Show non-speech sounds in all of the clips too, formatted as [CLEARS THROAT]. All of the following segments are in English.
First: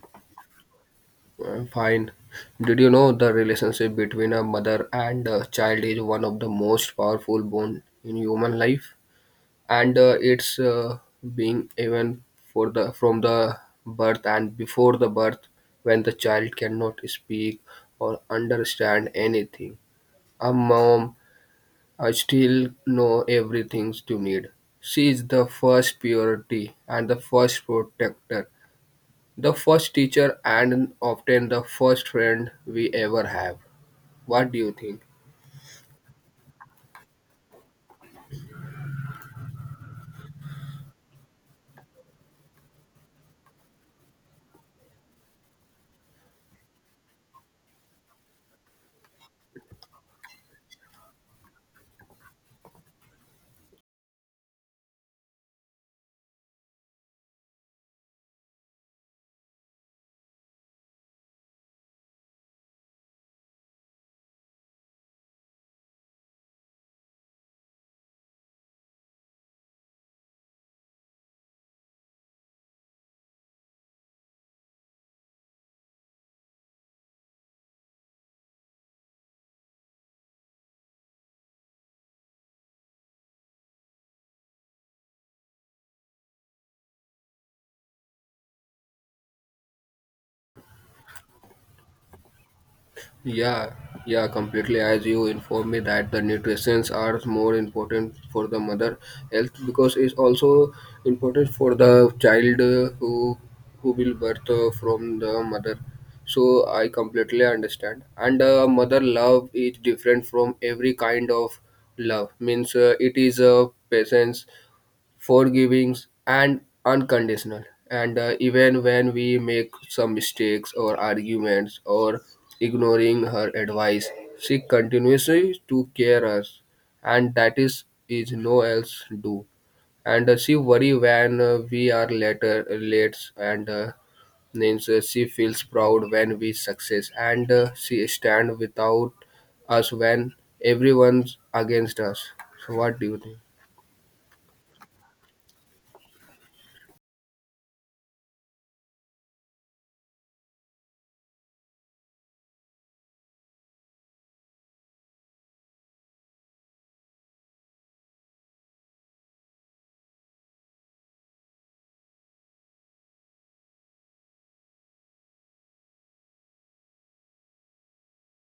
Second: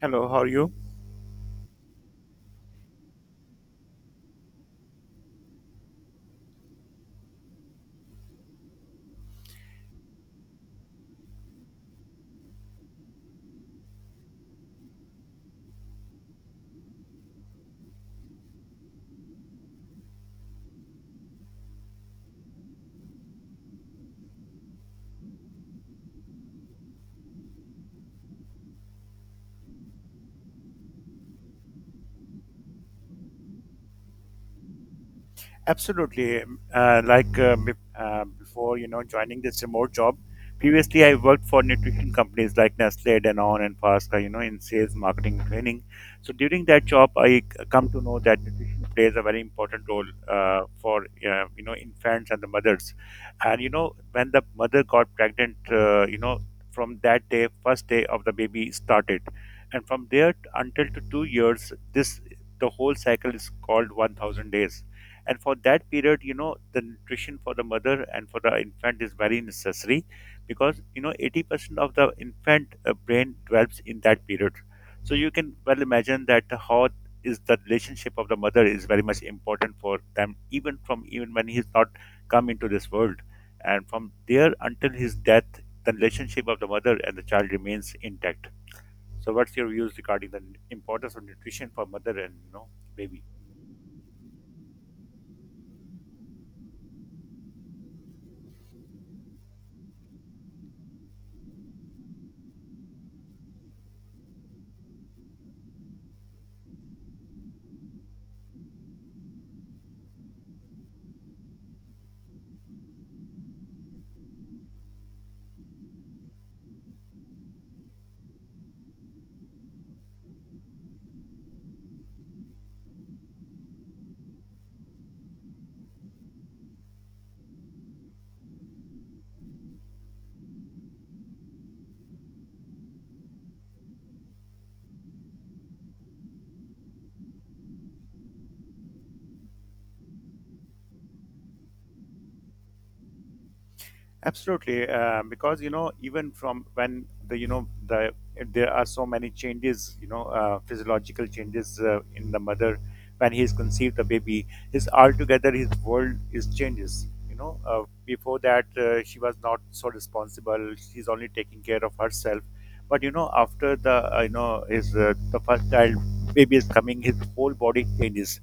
Hello, how are you? Fine. Did you know the relationship between a mother and a child is one of the most powerful bond in human life, and it's being even for the from the birth and before the birth, when the child cannot speak or understand anything. A mom, I still know everything you need. She is the first purity and the first protector, the first teacher, and often the first friend we ever have. What do you think? Absolutely. Like before, joining this remote job, previously I worked for nutrition companies like Nestle, Danone, and Pasca, in sales, marketing, training. So during that job, I come to know that nutrition plays a very important role for, infants and the mothers. And, when the mother got pregnant, from that day, first day of the baby started. And from there until to 2 years, this the whole cycle is called 1,000 days, and for that period, the nutrition for the mother and for the infant is very necessary, because, 80% of the infant brain develops in that period. So you can well imagine that how is the relationship of the mother is very much important for them, even from, even when he's not come into this world, and from there until his death the relationship of the mother and the child remains intact. So what's your views regarding the importance of nutrition for mother and, baby? Yeah, yeah, completely. As you informed me that the nutritions are more important for the mother health, because it's also important for the child, who will birth from the mother. So I completely understand. And mother love is different from every kind of love. Means it is a patience, forgiving, and unconditional, and even when we make some mistakes or arguments or ignoring her advice, she continuously to care us, and that is no else do. And she worry when we are later late, and means she feels proud when we success, and she stand without us when everyone's against us. So what do you think? Absolutely, because, even from when there are so many changes, physiological changes in the mother when he is conceived, the baby, his altogether his world is changes. Before that, she was not so responsible; she's only taking care of herself. But, after the you know his the first child baby is coming, his whole body changes.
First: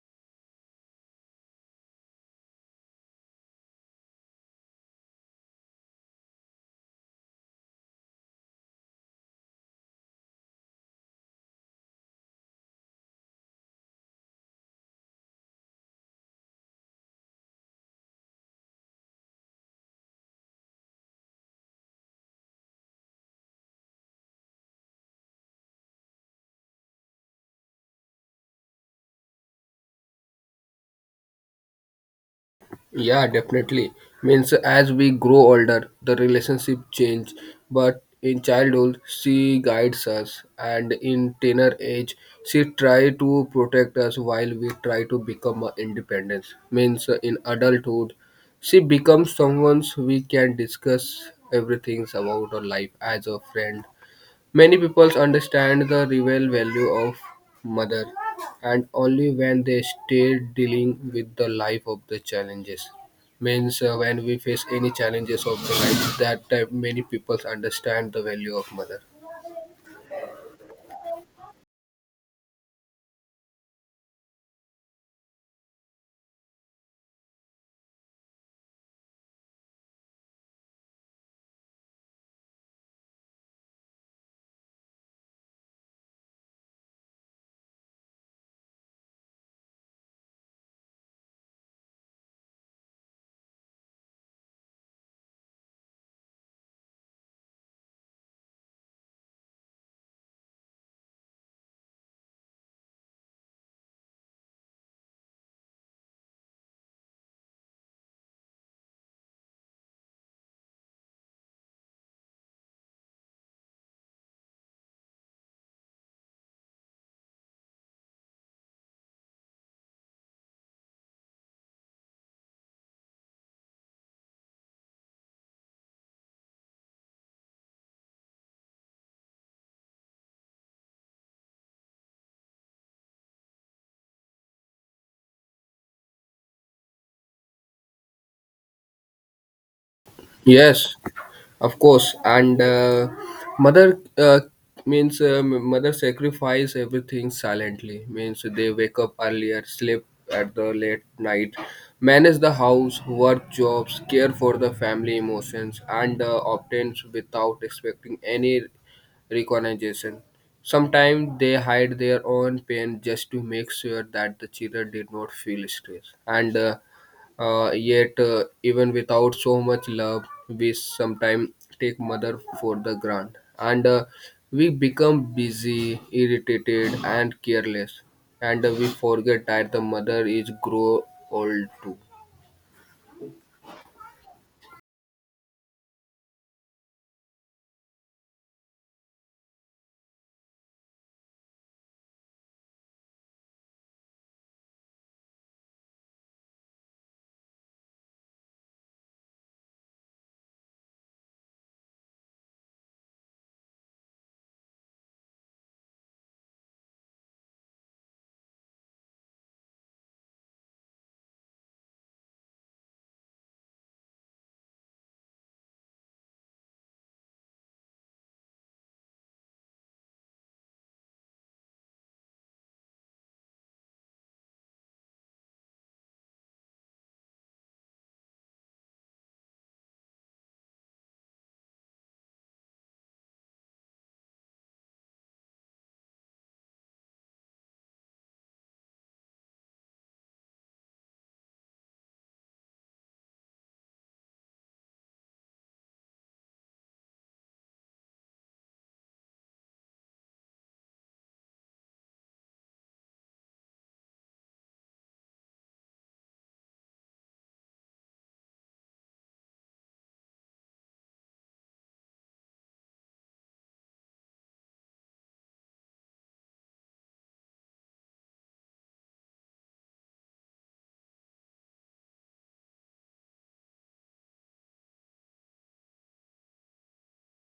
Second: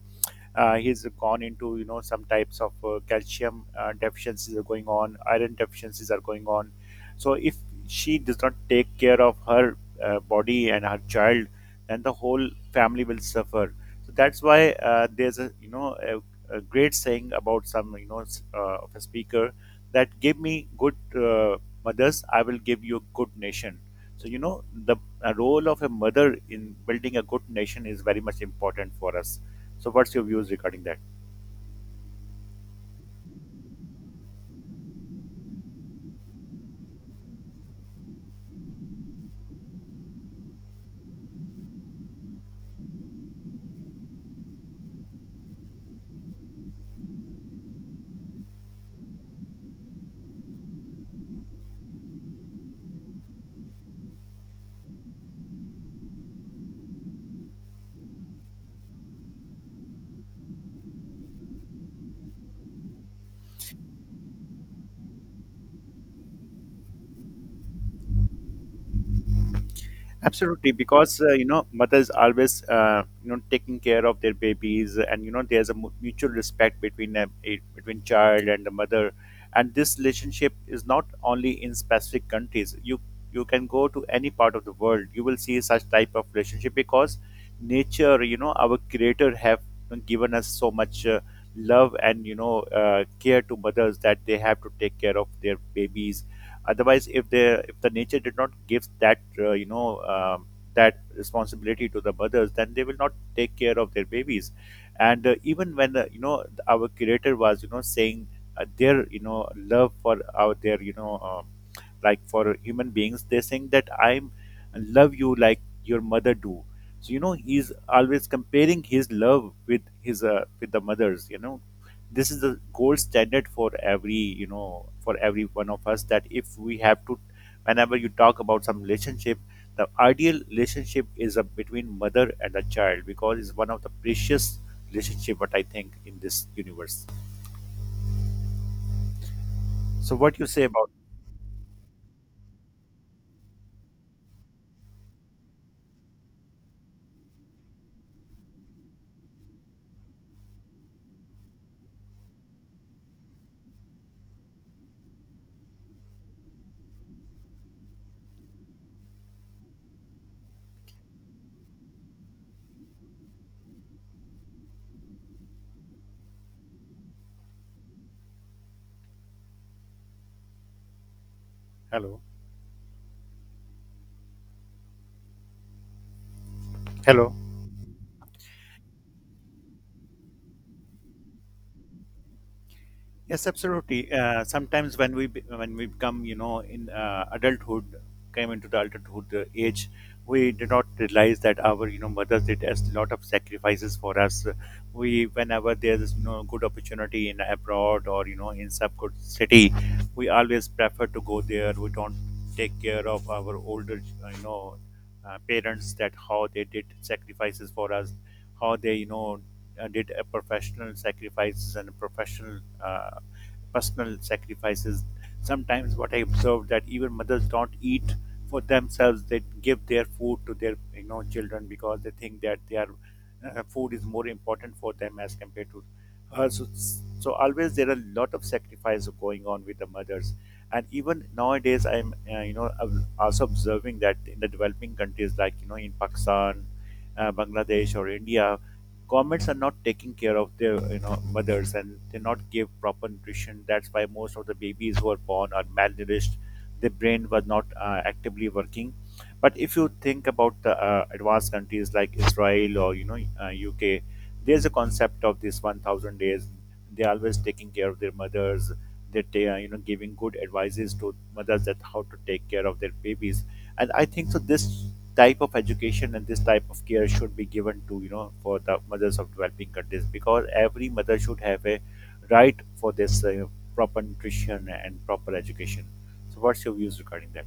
He's gone into, some types of calcium deficiencies are going on, iron deficiencies are going on. So if she does not take care of her body and her child, then the whole family will suffer. So that's why, there's a, a great saying about some, of a speaker, that give me good, uh, mothers, I will give you a good nation. So, the role of a mother in building a good nation is very much important for us. So, what's your views regarding that? Yeah, definitely. Means as we grow older, the relationship change, but in childhood she guides us, and in teenage age she try to protect us while we try to become a independence. Means in adulthood she becomes someone we can discuss everything about our life as a friend. Many people understand the real value of mother, and only when they start dealing with the life of the challenges. Means when we face any challenges of the life, that time many people understand the value of mother. Absolutely, because mothers always, taking care of their babies, and, there's a mutual respect between between child and the mother, and this relationship is not only in specific countries. You can go to any part of the world, you will see such type of relationship because nature, our Creator have given us so much. Love and, care to mothers that they have to take care of their babies. Otherwise, if the nature did not give that, that responsibility to the mothers, then they will not take care of their babies. And, even when, our Creator was, saying, their, love for our their, like for human beings, they're saying that I'm love you like your mother do. So, he's always comparing his love with his, with the mothers. This is the gold standard for every, for every one of us, that if we have to, whenever you talk about some relationship, the ideal relationship is a, between mother and a child, because it's one of the precious relationship what I think in this universe. So what you say about? Yes, of course, and mother uh, mother sacrifice everything silently. Means they wake up earlier, sleep at the late night, manage the house, work jobs, care for the family emotions, and obtains without expecting any recognition. Sometimes they hide their own pain just to make sure that the children did not feel stress. And yet, even without so much love, we sometimes take Hello. mother for the grant, and we become busy, irritated, Hello. and careless, and we forget that the mother is grow old too. Yes, absolutely. Sometimes when we when we become, in, adulthood, came into the adulthood age, we did not realize that our, mothers did a lot of sacrifices for us. We, whenever there's, good opportunity in abroad or, in some good city, we always prefer to go there. We don't take care of our older, parents, that how they did sacrifices for us, how they, did a professional sacrifices and professional personal sacrifices. Sometimes what I observed that even mothers don't eat for themselves; they give their food to their, children, because they think that their food is more important for them as compared to her. So, always there are a lot of sacrifices going on with the mothers. And even nowadays, I'm, you know ob- also observing that in the developing countries like, in Pakistan, Bangladesh or India, governments are not taking care of their, mothers, and they not give proper nutrition. That's why most of the babies who are born are malnourished; their brain was not actively working. But if you think about the advanced countries like Israel or, UK, there's a concept of this 1,000 days. They're always taking care of their mothers, that they are, giving good advices to mothers, that how to take care of their babies. And I think so, this type of education and this type of care should be given to, for the mothers of developing countries, because every mother should have a right for this, proper nutrition and proper education. So what's your views regarding that?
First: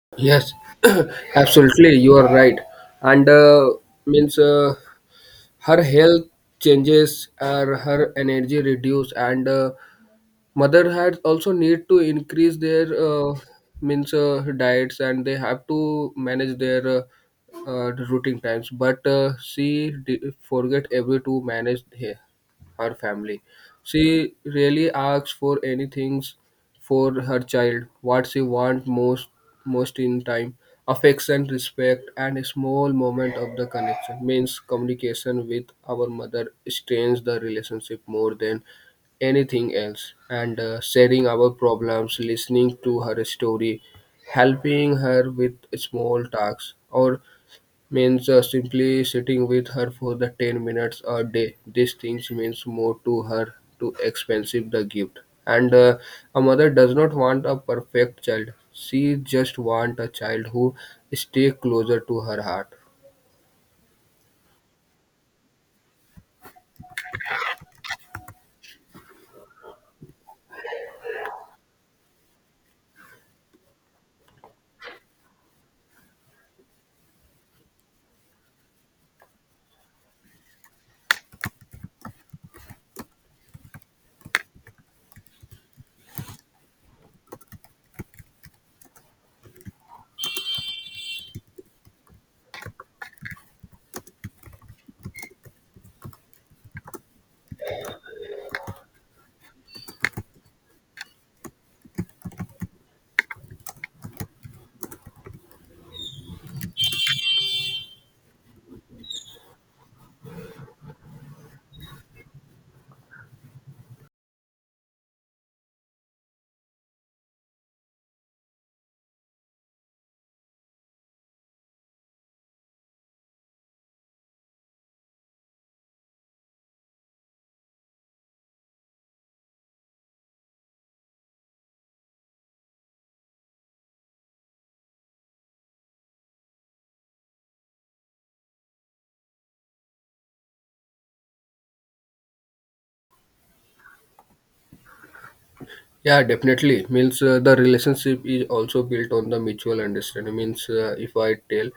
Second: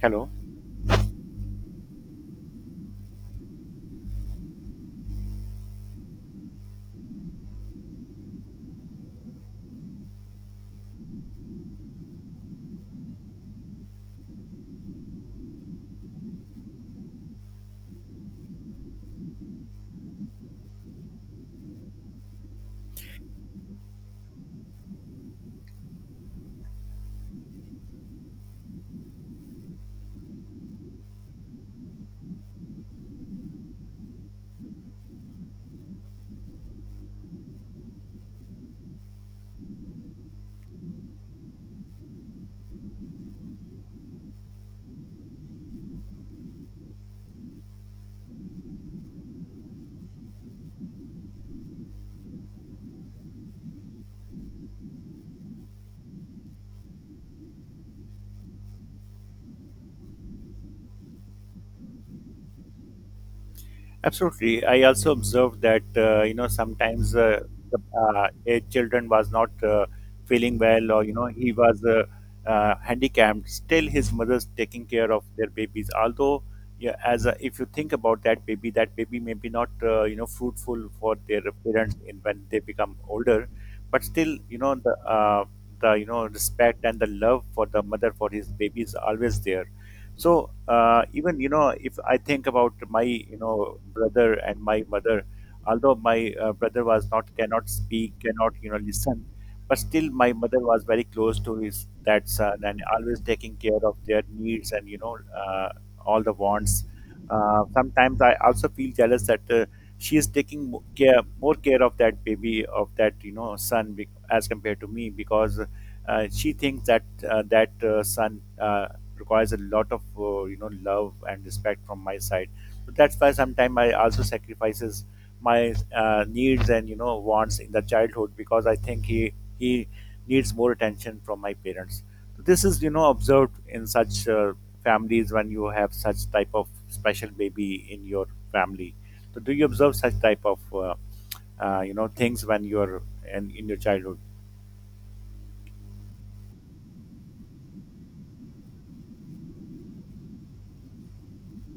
Hello. Yes, [COUGHS] [CLEARS THROAT] absolutely, you are right, and means her health changes, or her energy reduce, and mother had also need to increase their means diets, and they have to manage their routing times, but she di forget every to manage her, her family. She really asks for anything for her child, what she want most, most in time: affection, respect, and a small moment of the connection. Means communication with our mother strains the relationship more than anything else, and sharing our problems, listening to her story, helping her with small tasks, or means simply sitting with her for the 10 minutes a day. These things means more to her to expensive the gift. And a mother does not want a perfect child. She just want a child who stay closer to her heart. Absolutely. I also observed that, sometimes, the a children was not, feeling well, or, he was, handicapped. Still, his mother's taking care of their babies. Although, yeah, as a, if you think about that baby may be not, fruitful for their parents in when they become older, but still, the the, respect and the love for the mother for his baby is always there. So, even, if I think about my, brother and my mother, although my brother was not, cannot speak, cannot, listen, but still my mother was very close to his that son, and always taking care of their needs and, all the wants. Sometimes I also feel jealous that, she is taking mo- care more care of that baby, of that, son, as compared to me, because she thinks that, son, requires a lot of, love and respect from my side. So that's why sometimes I also sacrifices my needs and, wants in the childhood, because I think he needs more attention from my parents. So this is, observed in such families, when you have such type of special baby in your family. So do you observe such type of, things when you're in your childhood? Yeah, definitely. Means the relationship is also built on the mutual understanding. Means if I tell,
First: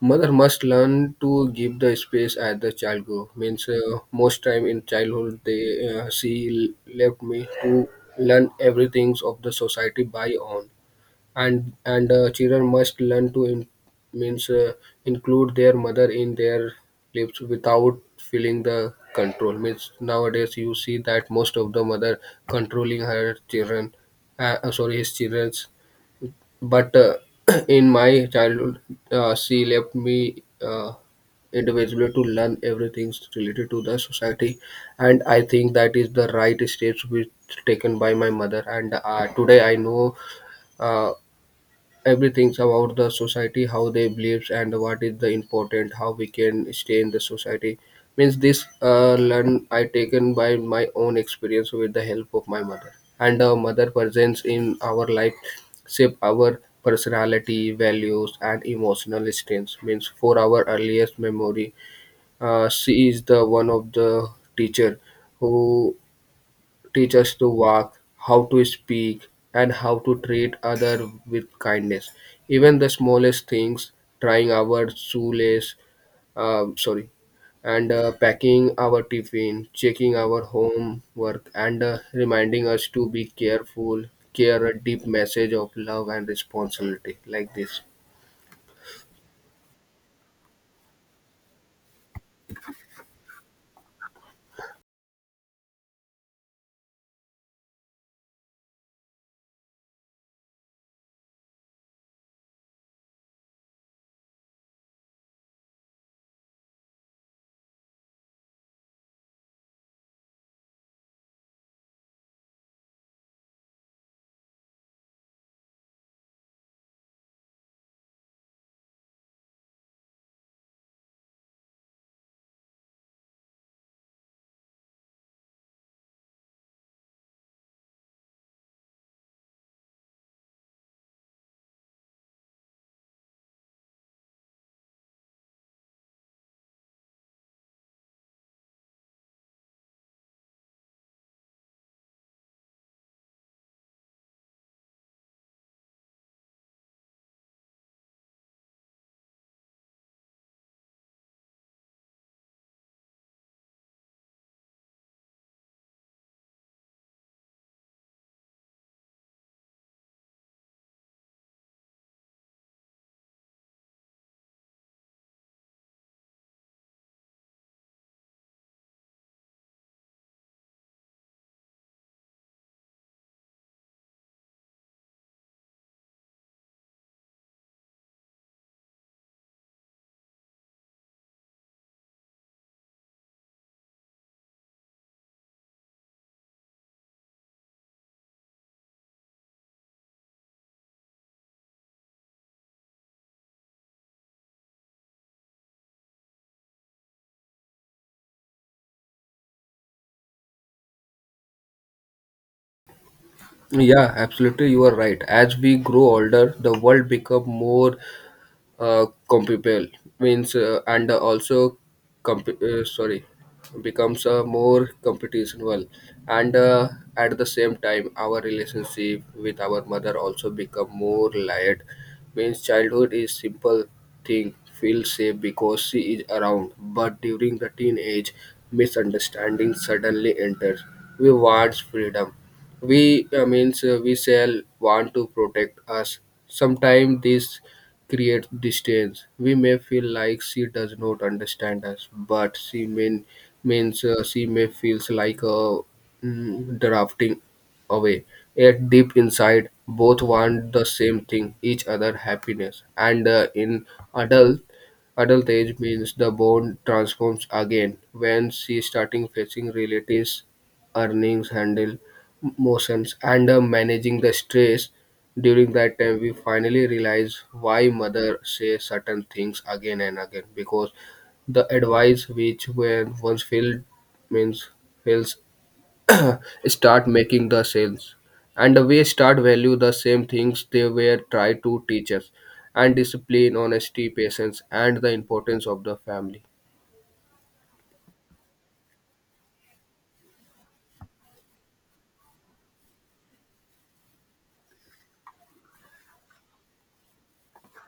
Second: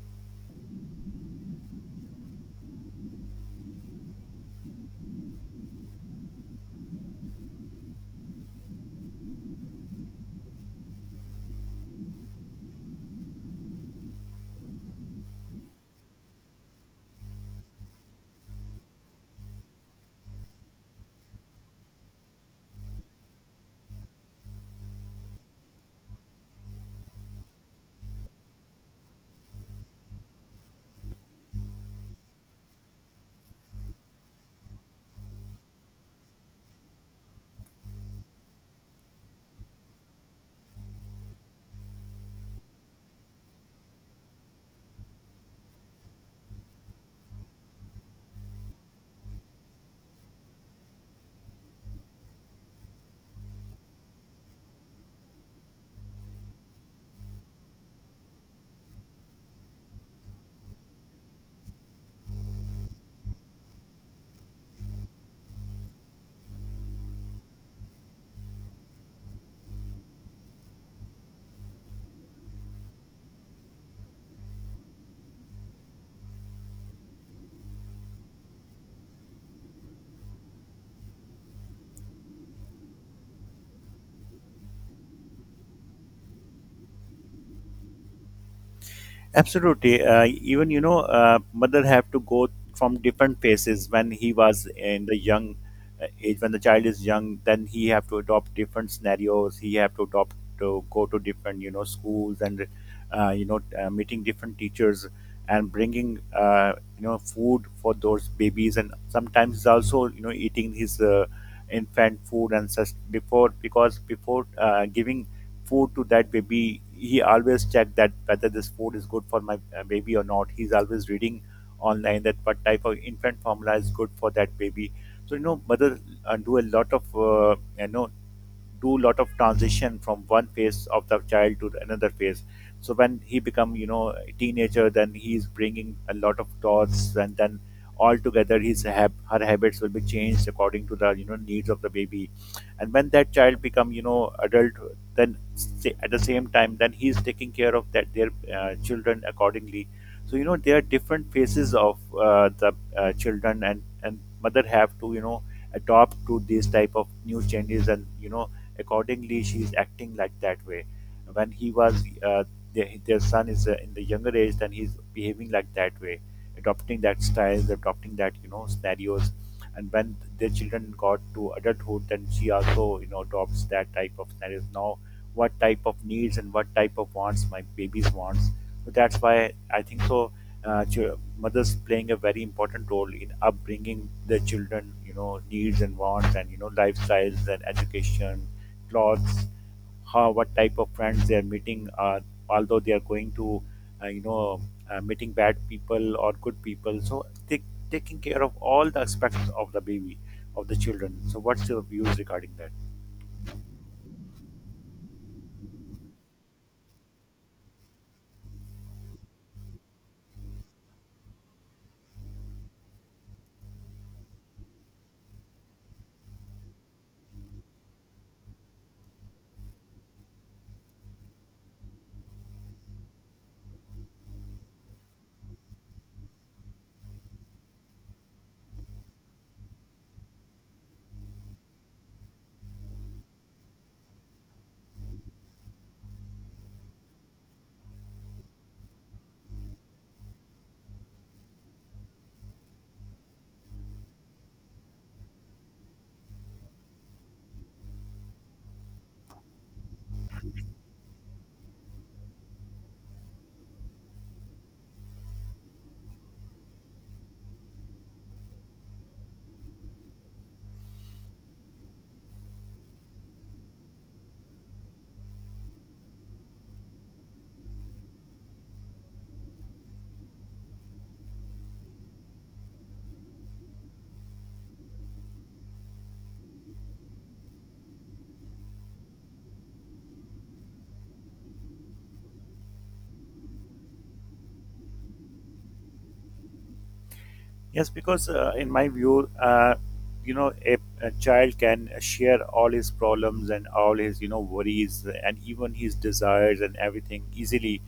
mother must learn to give the space as the child grow. Means most time in childhood they she left me to learn everything of the society by own, and children must learn to in, means include their mother in their lives without feeling the control. Means nowadays you see that most of the mother controlling her children, sorry, his children, but [CLEARS THROAT] in my childhood, she left me individually to learn everything related to the society, and I think that is the right steps which taken by my mother. And today I know. Uh, Everything's about the society, how they believes and what is the important, how we can stay in the society. Means this learn I taken by my own experience with the help of my mother. And mother presence in our life shape our personality, values, and emotional strengths. Means for our earliest memory, she is the one of the teacher who teach us to walk, how to speak, and how to treat other with kindness. Even the smallest things: trying our shoelace, sorry, and packing our tiffin, checking our homework, and reminding us to be careful, care a deep message of love and responsibility like this. Absolutely. Even, mother have to go from different phases when he was in the young age. When the child is young, then he have to adopt different scenarios. He have to adopt to go to different, schools, and, meeting different teachers, and bringing, food for those babies, and sometimes he's also, eating his infant food and such before, because before, giving food to that baby, he always check that whether this food is good for my baby or not. He's always reading online that what type of infant formula is good for that baby. So, mothers do a lot of, do lot of transition from one phase of the child to another phase. So when he become, a teenager, then he is bringing a lot of thoughts, and then altogether his her habits will be changed according to the, needs of the baby. And when that child become, adult, then, at the same time, then he is taking care of that their children accordingly. So, there are different phases of, the children, and mother have to, adopt to these type of new changes, and, accordingly she is acting like that way. When he was, their son is, in the younger age, then he's behaving like that way, adopting that style, adopting that, scenarios. And when their children got to adulthood, then she also, adopts that type of scenarios. Now what type of needs and what type of wants my babies wants. So that's why I think so, mothers playing a very important role in upbringing the children, needs and wants, and, lifestyles and education, clothes, how what type of friends they are meeting. Although they are going to, uh, you know, meeting bad people or good people, so they taking care of all the aspects of the baby, of the children. So what's your views regarding that? Yeah, absolutely, you are right. As we grow older, the world become more compatible, means and also comp- sorry becomes a more competitional, and at the same time our relationship with our mother also become more layered. Means childhood is simple thing, feel safe because she is around, but during the teenage misunderstanding suddenly enters. We want freedom, we means we shall want to protect us. Sometimes this creates distance. We may feel like she does not understand us, but she mean, means she may feels like a drafting away. Yet deep inside, both want the same thing: each other happiness. And in adult adult age, means the bond transforms again when she starting facing realities, earnings, handle emotions, and managing the stress. During that time, we finally realized why mother say certain things again and again, because the advice which were once failed means fails, [COUGHS] [CLEARS THROAT] start making the sales, and we start value the same things they were try to teach us: and discipline, honesty, patience, and the importance of the family. Yes, because in my view, a child can share all his problems and all his, worries and even his desires and everything easily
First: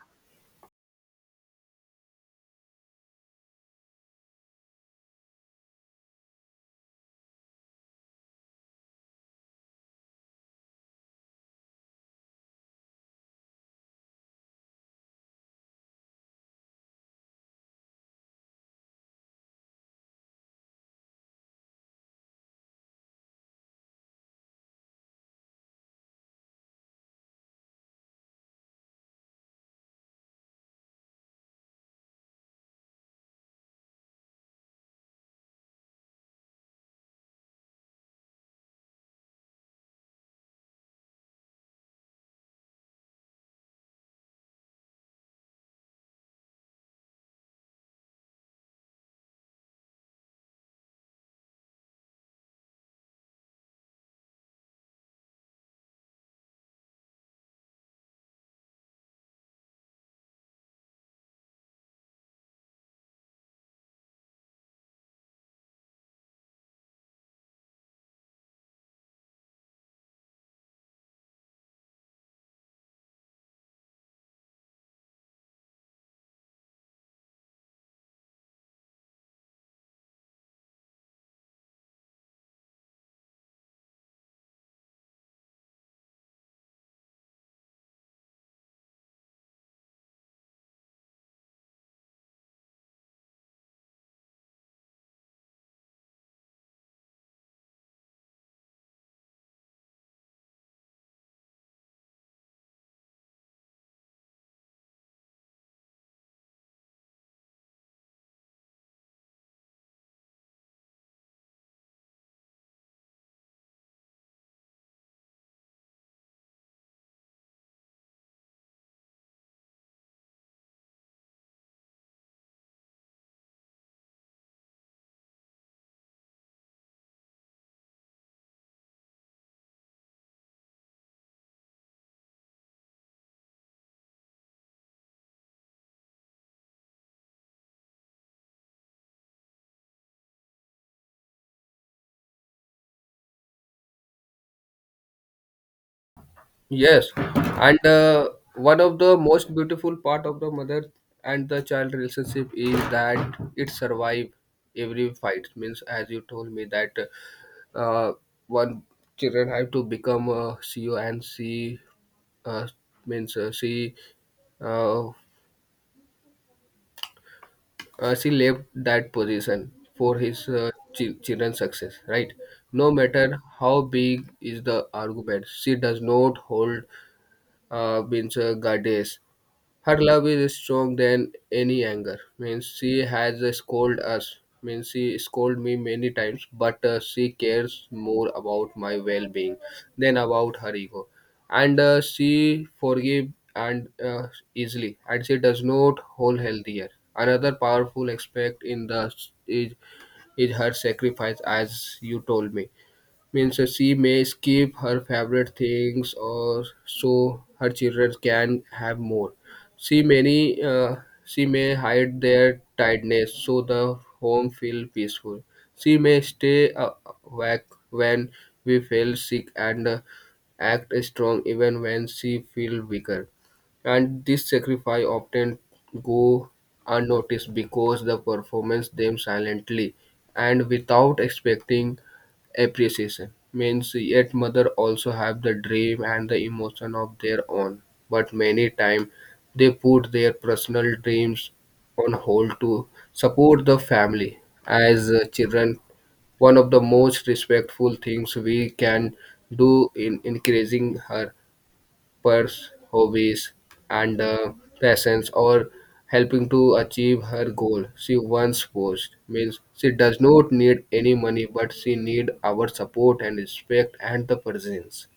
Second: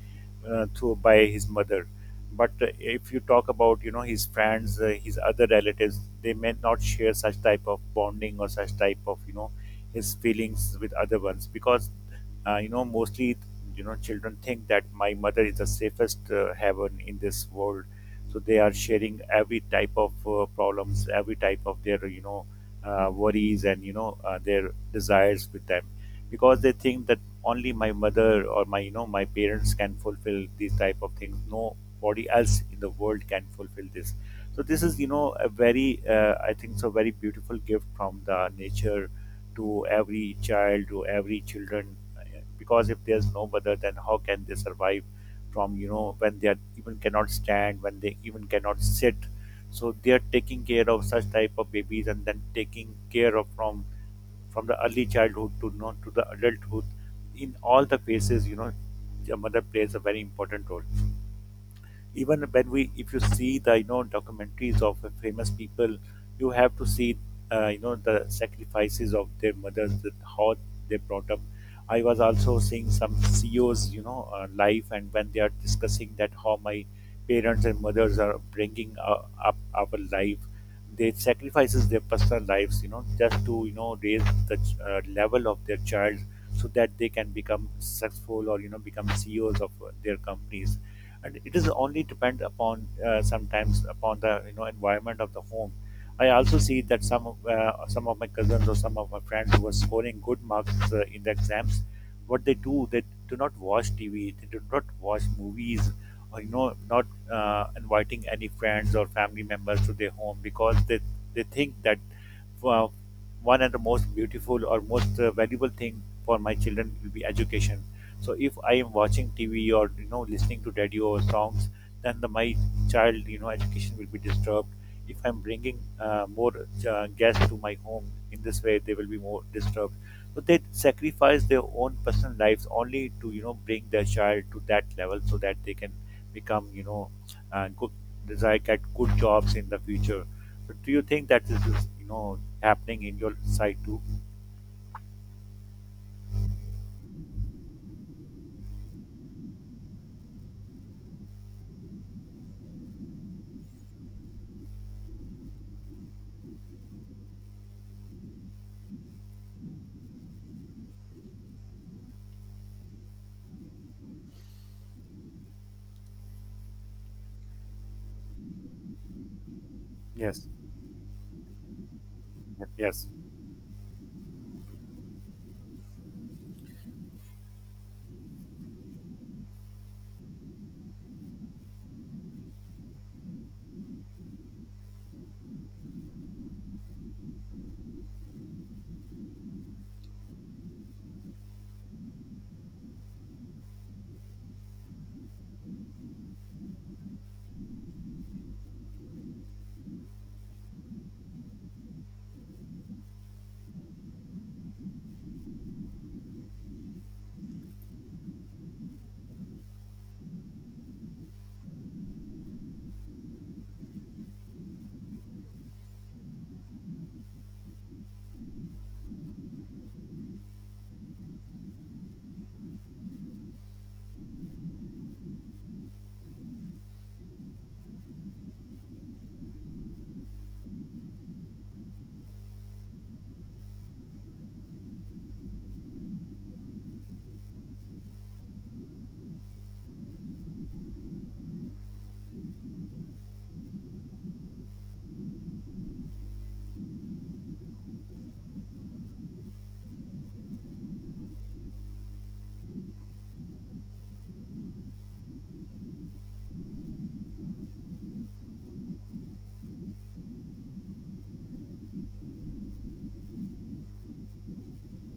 through by his mother. But if you talk about, his friends, his other relatives, they may not share such type of bonding or such type of, his feelings with other ones because, mostly, children think that my mother is the safest heaven in this world, so they are sharing every type of problems, every type of their worries and their desires with them, because they think that only my mother or my my parents can fulfill these type of things, nobody else in the world can fulfill this. So this is a very I think so very beautiful gift from the nature to every child, to every children, because if there's no mother, then how can they survive from, when they are even cannot stand, when they even cannot sit. So they are taking care of such type of babies and then taking care of from the early childhood to not to the adulthood. In all the phases, the mother plays a very important role. Even when we, if you see the documentaries of the famous people, you have to see the sacrifices of their mothers, that how they brought up. I was also seeing some ceos life, and when they are discussing that how my parents and mothers are bringing up our life, they sacrifices their personal lives, just to raise the level of their child, so that they can become successful or become ceos of their companies. And it is only depend upon sometimes upon the environment of the home. I also see that some of my cousins or some of my friends who are scoring good marks in the exams, what they do, they do not watch tv, they do not watch movies, or not inviting any friends or family members to their home, because they think that, uh, one of the most beautiful or most valuable thing for my children will be education. So if I am watching tv or listening to radio or songs, then my child education will be disturbed. If I'm bringing more guests to my home, in this way they will be more disturbed. So they sacrifice their own personal lives only to bring their child to that level so that they can become good desire, get good jobs in the future. But do you think that this is happening in your side too? Yes, and one of the most beautiful part of the mother and the child relationship is that it survive every fight. Means, as you told me that uh, one children have to become a CEO, and she uh, means uh, she left that position for his Yes. Chi- children's success. Right? No Yes. matter how big is the argument, she does not hold means goddess her love is strong than any anger. Means she has scolded us. Means she scolded me many times, but she cares more about my well-being than about her ego. And she forgive, and easily, and she does not hold healthier. Another powerful aspect in the is, is her sacrifice, as you told me. Means she may skip her favorite things or so her children can have more. she many uh, she may hide their tiredness so the home feel peaceful. She may stay awake when we feel sick, and act strong even when she feel weaker. And this sacrifice often go unnoticed because the performance them silently and without expecting appreciation. Means yet mother also have the dream and the emotion of their own, but many time they put their personal dreams on hold to support the family. As children, one of the most respectful things we can do in encouraging her purse, hobbies, and passions, or helping to achieve her goal. She once posed, means she does not need any money, but she need our support and respect and the presence.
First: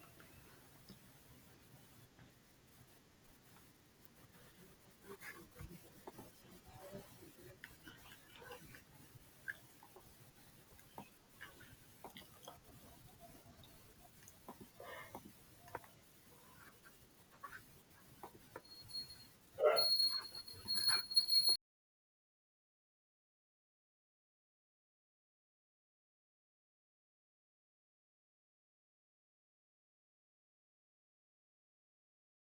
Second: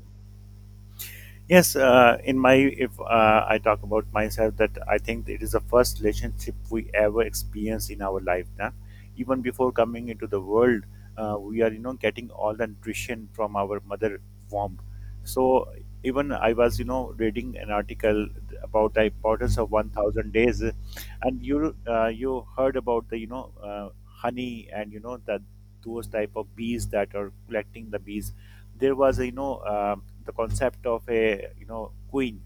Yes, in my, if I talk about myself, that I think it is the first relationship we ever experience in our life. Nah? Even before coming into the world, we are getting all the nutrition from our mother womb. So even I was reading an article about the importance of 1,000 days, and you you heard about the honey, and you know that those type of bees that are collecting the bees, there was the concept of a queen.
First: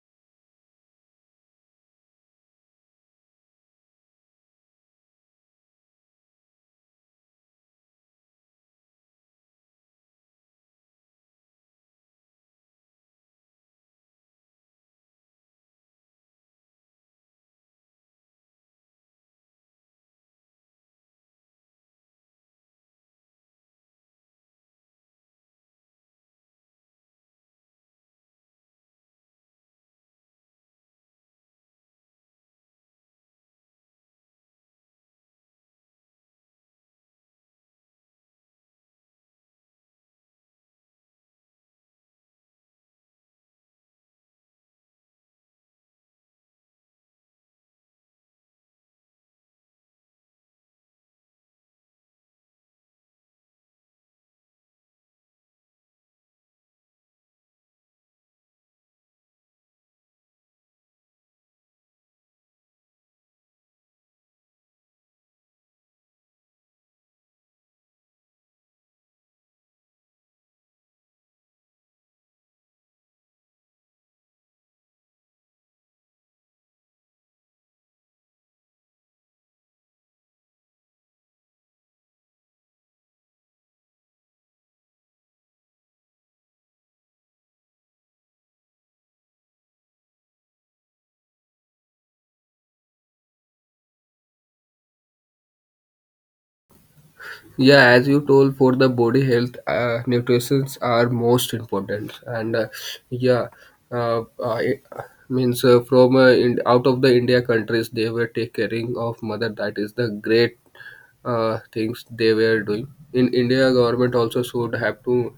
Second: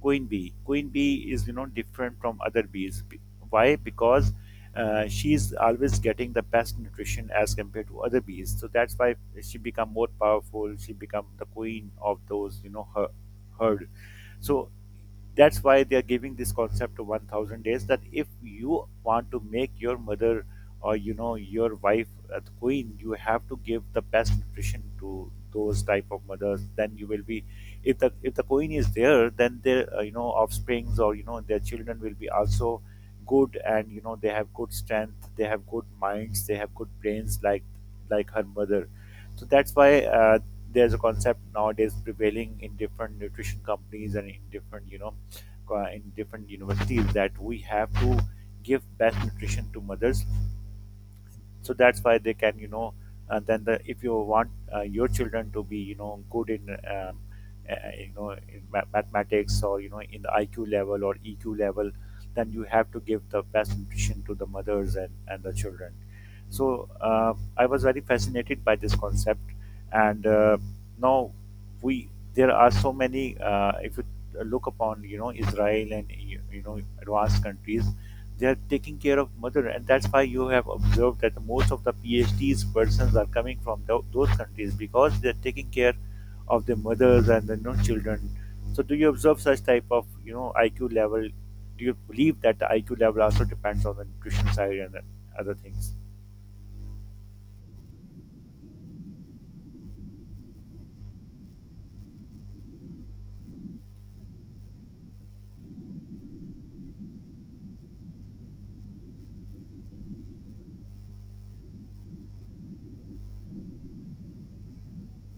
Queen bee is different from other bees. Why? Because she is always getting the best nutrition as compared to other bees, so that's why she become more powerful, she become the queen of those herd. So that's why they are giving this concept of 1000 days, that if you want to make your mother or your wife a queen, you have to give the best nutrition to those type of mothers, then you will be, if the queen is there, then their offsprings or their children will be also good, and they have good strength, they have good minds, they have good brains like her mother. So that's why there's a concept nowadays prevailing in different nutrition companies and in different in different universities, that we have to give best nutrition to mothers, so that's why they can and then if you want your children to be good in in mathematics or in the iq level or eq level, then you have to give the best nutrition to the mothers and the children. So I was very fascinated by this concept. And now we there are so many if you look upon israel and you know advanced countries, they are taking care of mother, and that's why you have observed that most of the phds persons are coming from those countries, because they're taking care of their mothers and their non children. So do you observe such type of iq level? Do you believe that the iq level also depends on the nutrition side and the other things? Yeah, as you told for the body health, nutritions are most important. And yeah, I means from in, out of the india countries they were take caring of mother, that is the great things they were doing. In india, government also should have to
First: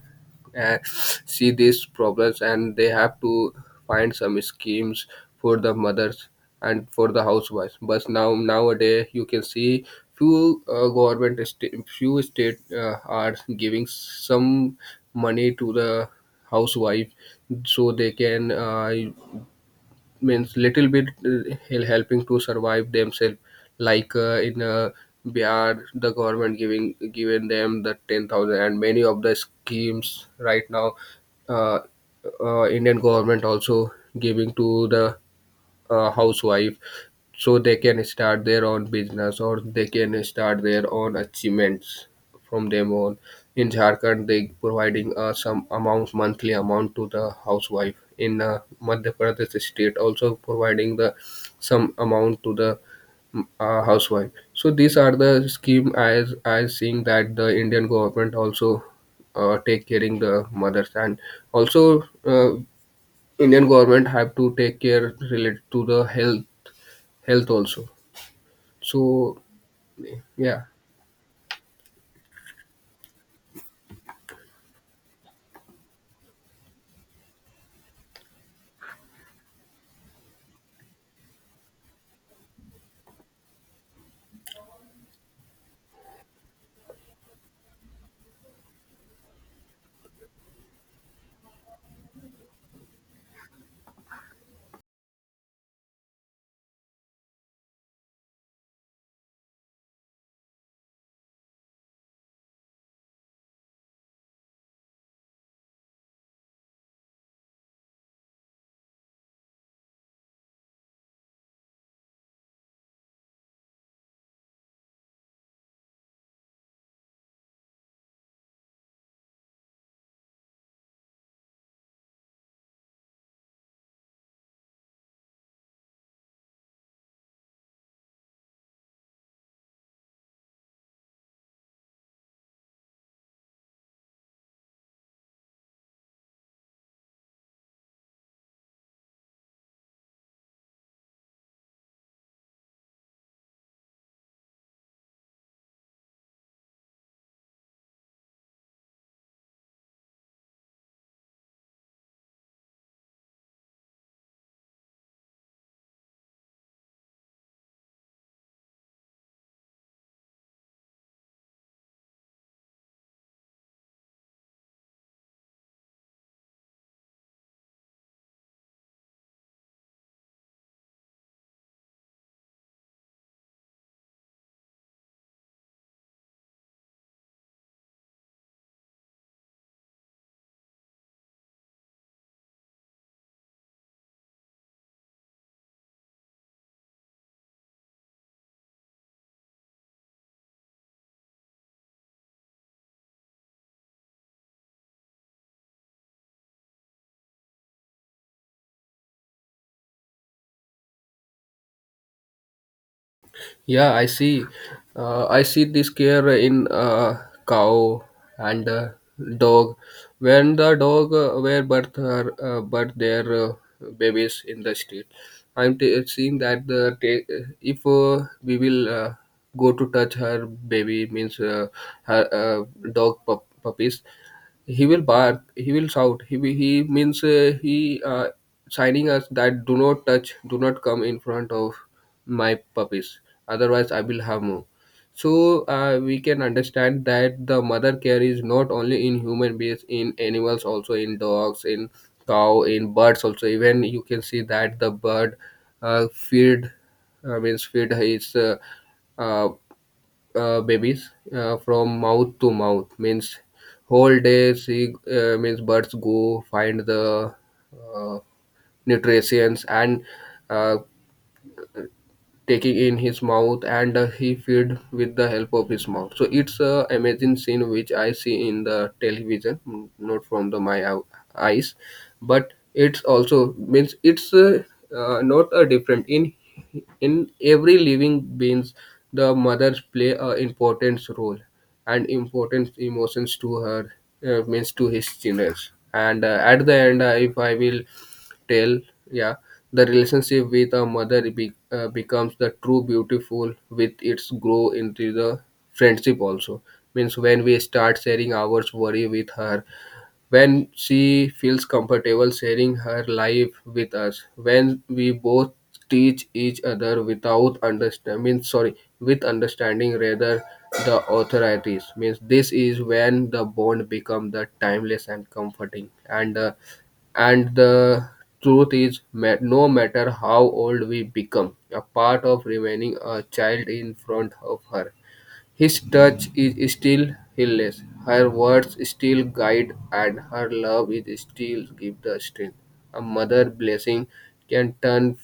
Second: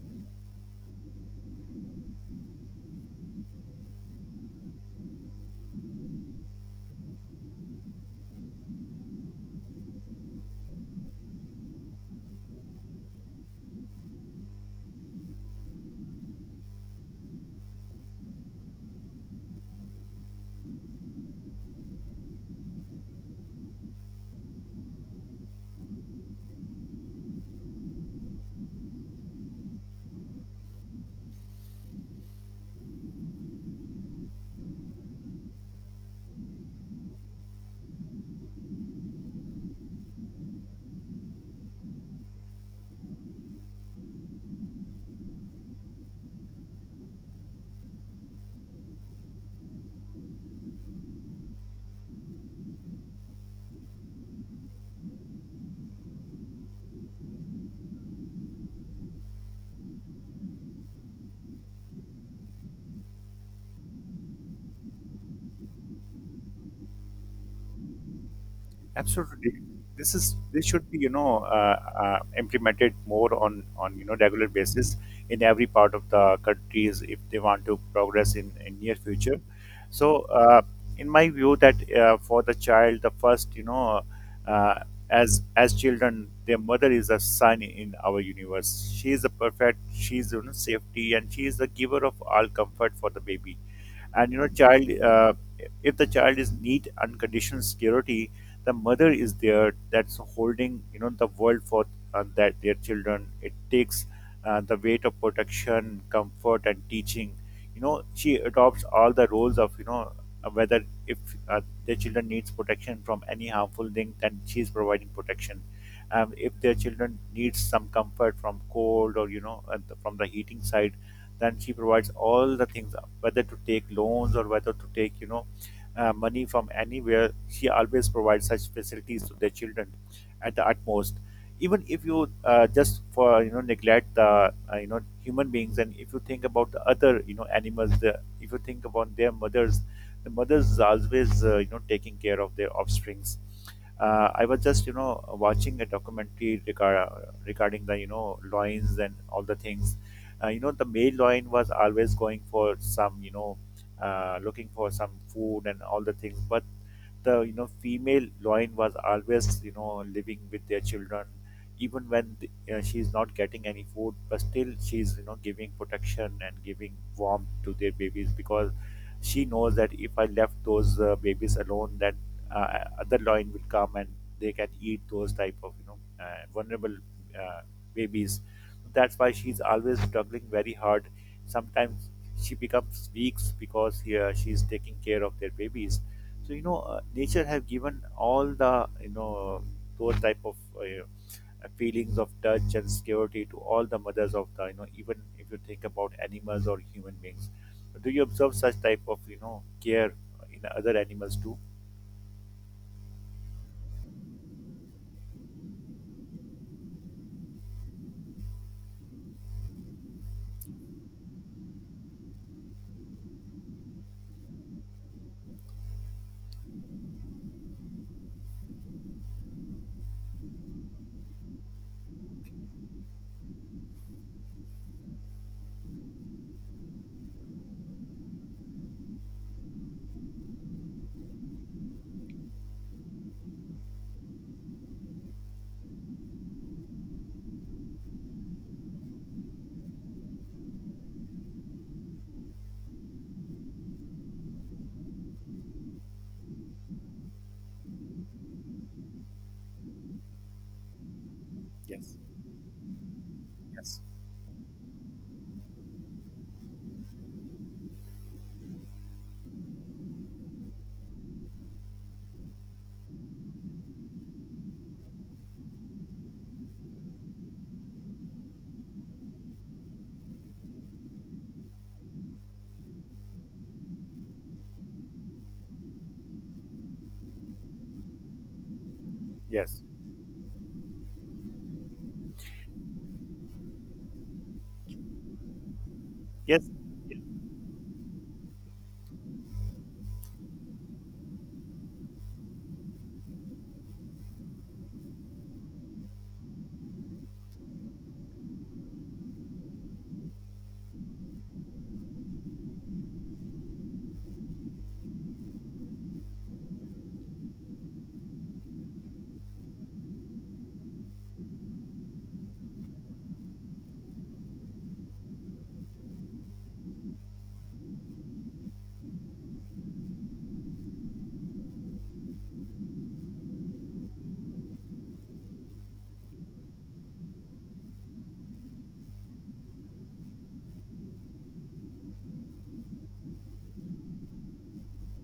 uh, see these problems, and they have to find some schemes for the mothers and for the housewives. But now nowadays you can see few few state are giving some money to the housewife, so they can means little bit helping to survive themselves. Like in bihar, the government giving given them the 10,000 and many of the schemes right now. uh, indian government also giving to the housewife, so they can start their own business or they can start their own achievements from them on. In jharkhand they providing some amount, monthly amount to the housewife. In madhya pradesh state also providing the some amount to the housewife. So these are the scheme as I seeing that the indian government also take caring the mothers. And also Indian government have to take care related to the health, health also. So Absolutely. Yeah, This should be implemented more on regular basis in every part of the countries if they want to progress in near future. So in my view that for the child the first uh, as children, their mother is a sun in our universe. She is the perfect. She is safety, and she is the giver of all comfort for the baby and child. If the child is need unconditional security, the mother is there, that's holding the world for that their children. It takes the weight of protection, comfort and teaching, she adopts all the roles of whether if their children needs protection from any harmful thing, then she is providing protection. If their children needs some comfort from cold or from the heating side, then she provides all the things, whether to take loans or whether to take money from anywhere, she always provides such facilities to their children at the utmost. Even if you just for neglect the human beings, and if you think about the other animals, if you think about their mothers, the mothers is always taking care of their offsprings. I was just watching a documentary regarding the loins and all the things. The male lion was always going for some looking for some food and all the things, but the female lion was always living with their children. Even when she's not getting any food, but still she's giving protection and giving warmth to their babies, because she knows that if I left those babies alone, that other lion will come and they can eat those type of vulnerable uh, babies. That's why she's always struggling very hard. Sometimes she becomes weak because here she's taking care of their babies. So nature have given all the those type of feelings of touch and security to all the mothers of the, even if you think about animals or human beings. Do you observe such type of care in other animals too? yeah, I see this care in cow and dog. When the dog were birth her, birth their babies in the street, I'm t- seeing that the ta- if we will. Go to touch her baby, means her dog pup- puppies, he will bark, he will shout, he will- he signing us that do not touch, do not come in front of my puppies, otherwise I will harm you. So we can understand that the mother care is not only in human beings, in animals also, in dogs, in cow, in birds also. Even you can see that the bird uh, feed feed his uh, babies from Yes, mouth to mouth. Means yes. whole day see, means birds go find the uh, nutrients and uh, taking in his mouth, and he feed with the help of his mouth. So it's a amazing scene which I see in the television, not from the my ou- eyes. But it's also, means it's not a different in every living beings, the mothers Yes. play a important role and important emotions to her, means to his children. And Yes. at the end, if I will tell, yeah, the relationship with a mother becomes the true beautiful with its grow into the friendship also. Means when we start sharing our worry with her, when she feels comfortable sharing her life with us, when we both teach each other without understand means sorry with understanding rather the authorities, means this is when the bond become the timeless and comforting. And and the truth is, ma- no matter how old we become, a part of remaining a child in front of her. His touch is still healless, her words still guide, and her love is still give the strength. A mother blessing can turn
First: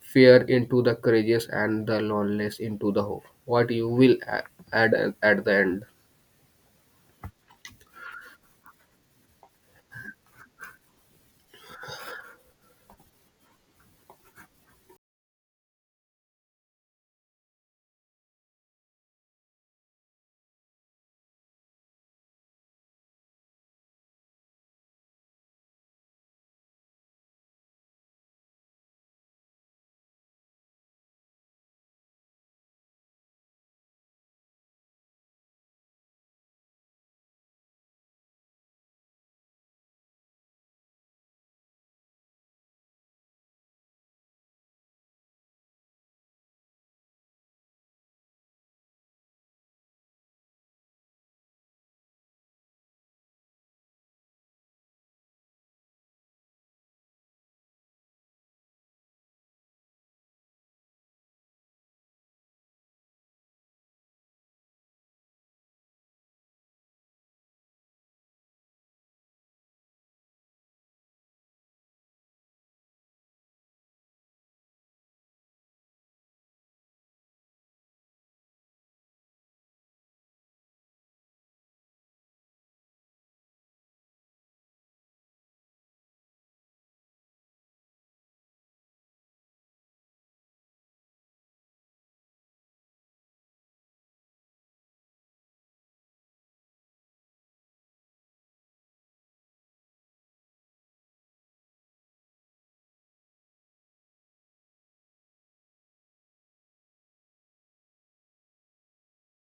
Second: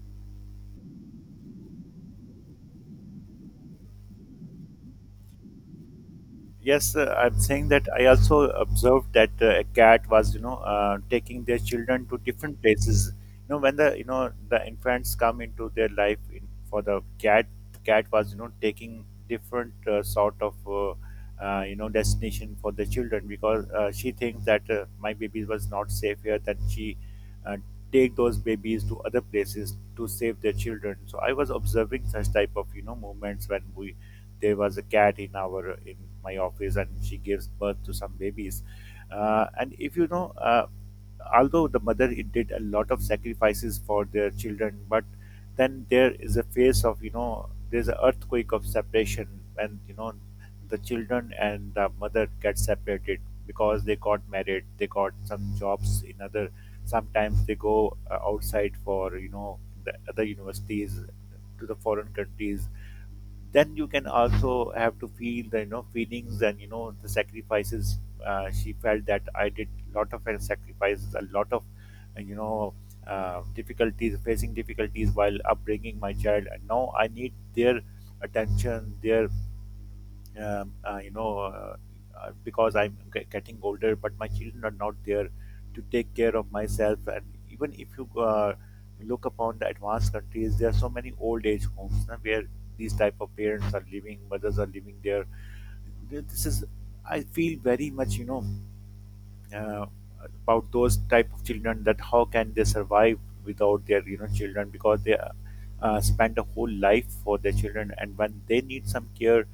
fear into the courageous and the loneliness into the hope. What you will a- add at the end. Yes, I'm saying that I also observed that a cat was, taking their children to different places. You know, when the the infants come into their life for the cat, cat was taking different sort of destination for the children, because she thinks that my baby was not safe here. That she uh, take those babies to other places to save their children. So I was observing such type of movements when we, there was a cat in our in my office, and she gives birth to some babies. And if you know although the mother it did a lot of sacrifices for their children, but then there is a phase of there's an earthquake of separation, and the children and the mother get separated, because they got married, they got some jobs in other, sometimes they go outside for the other universities, to the foreign countries. Then you can also have to feel the feelings and the sacrifices. She felt that I did a lot of sacrifices, a lot of uh, you know difficulties, facing difficulties while upbringing my child, and now I need their attention, their um, uh, you know, uh, because I'm getting older, but my children are not there to take care of myself. And even if you look upon the advanced countries, there are so many old age homes na, where these type of parents are living, mothers are living there. This is, I feel very much, uh, about those type of children, that how can they survive without their children, because they spend a whole life for their children, and when they need some care,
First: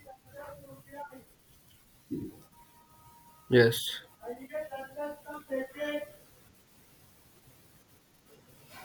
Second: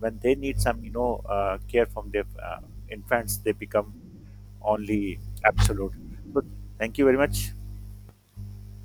when they need some care from their infants, they Yes. become only absolute. So thank you very much.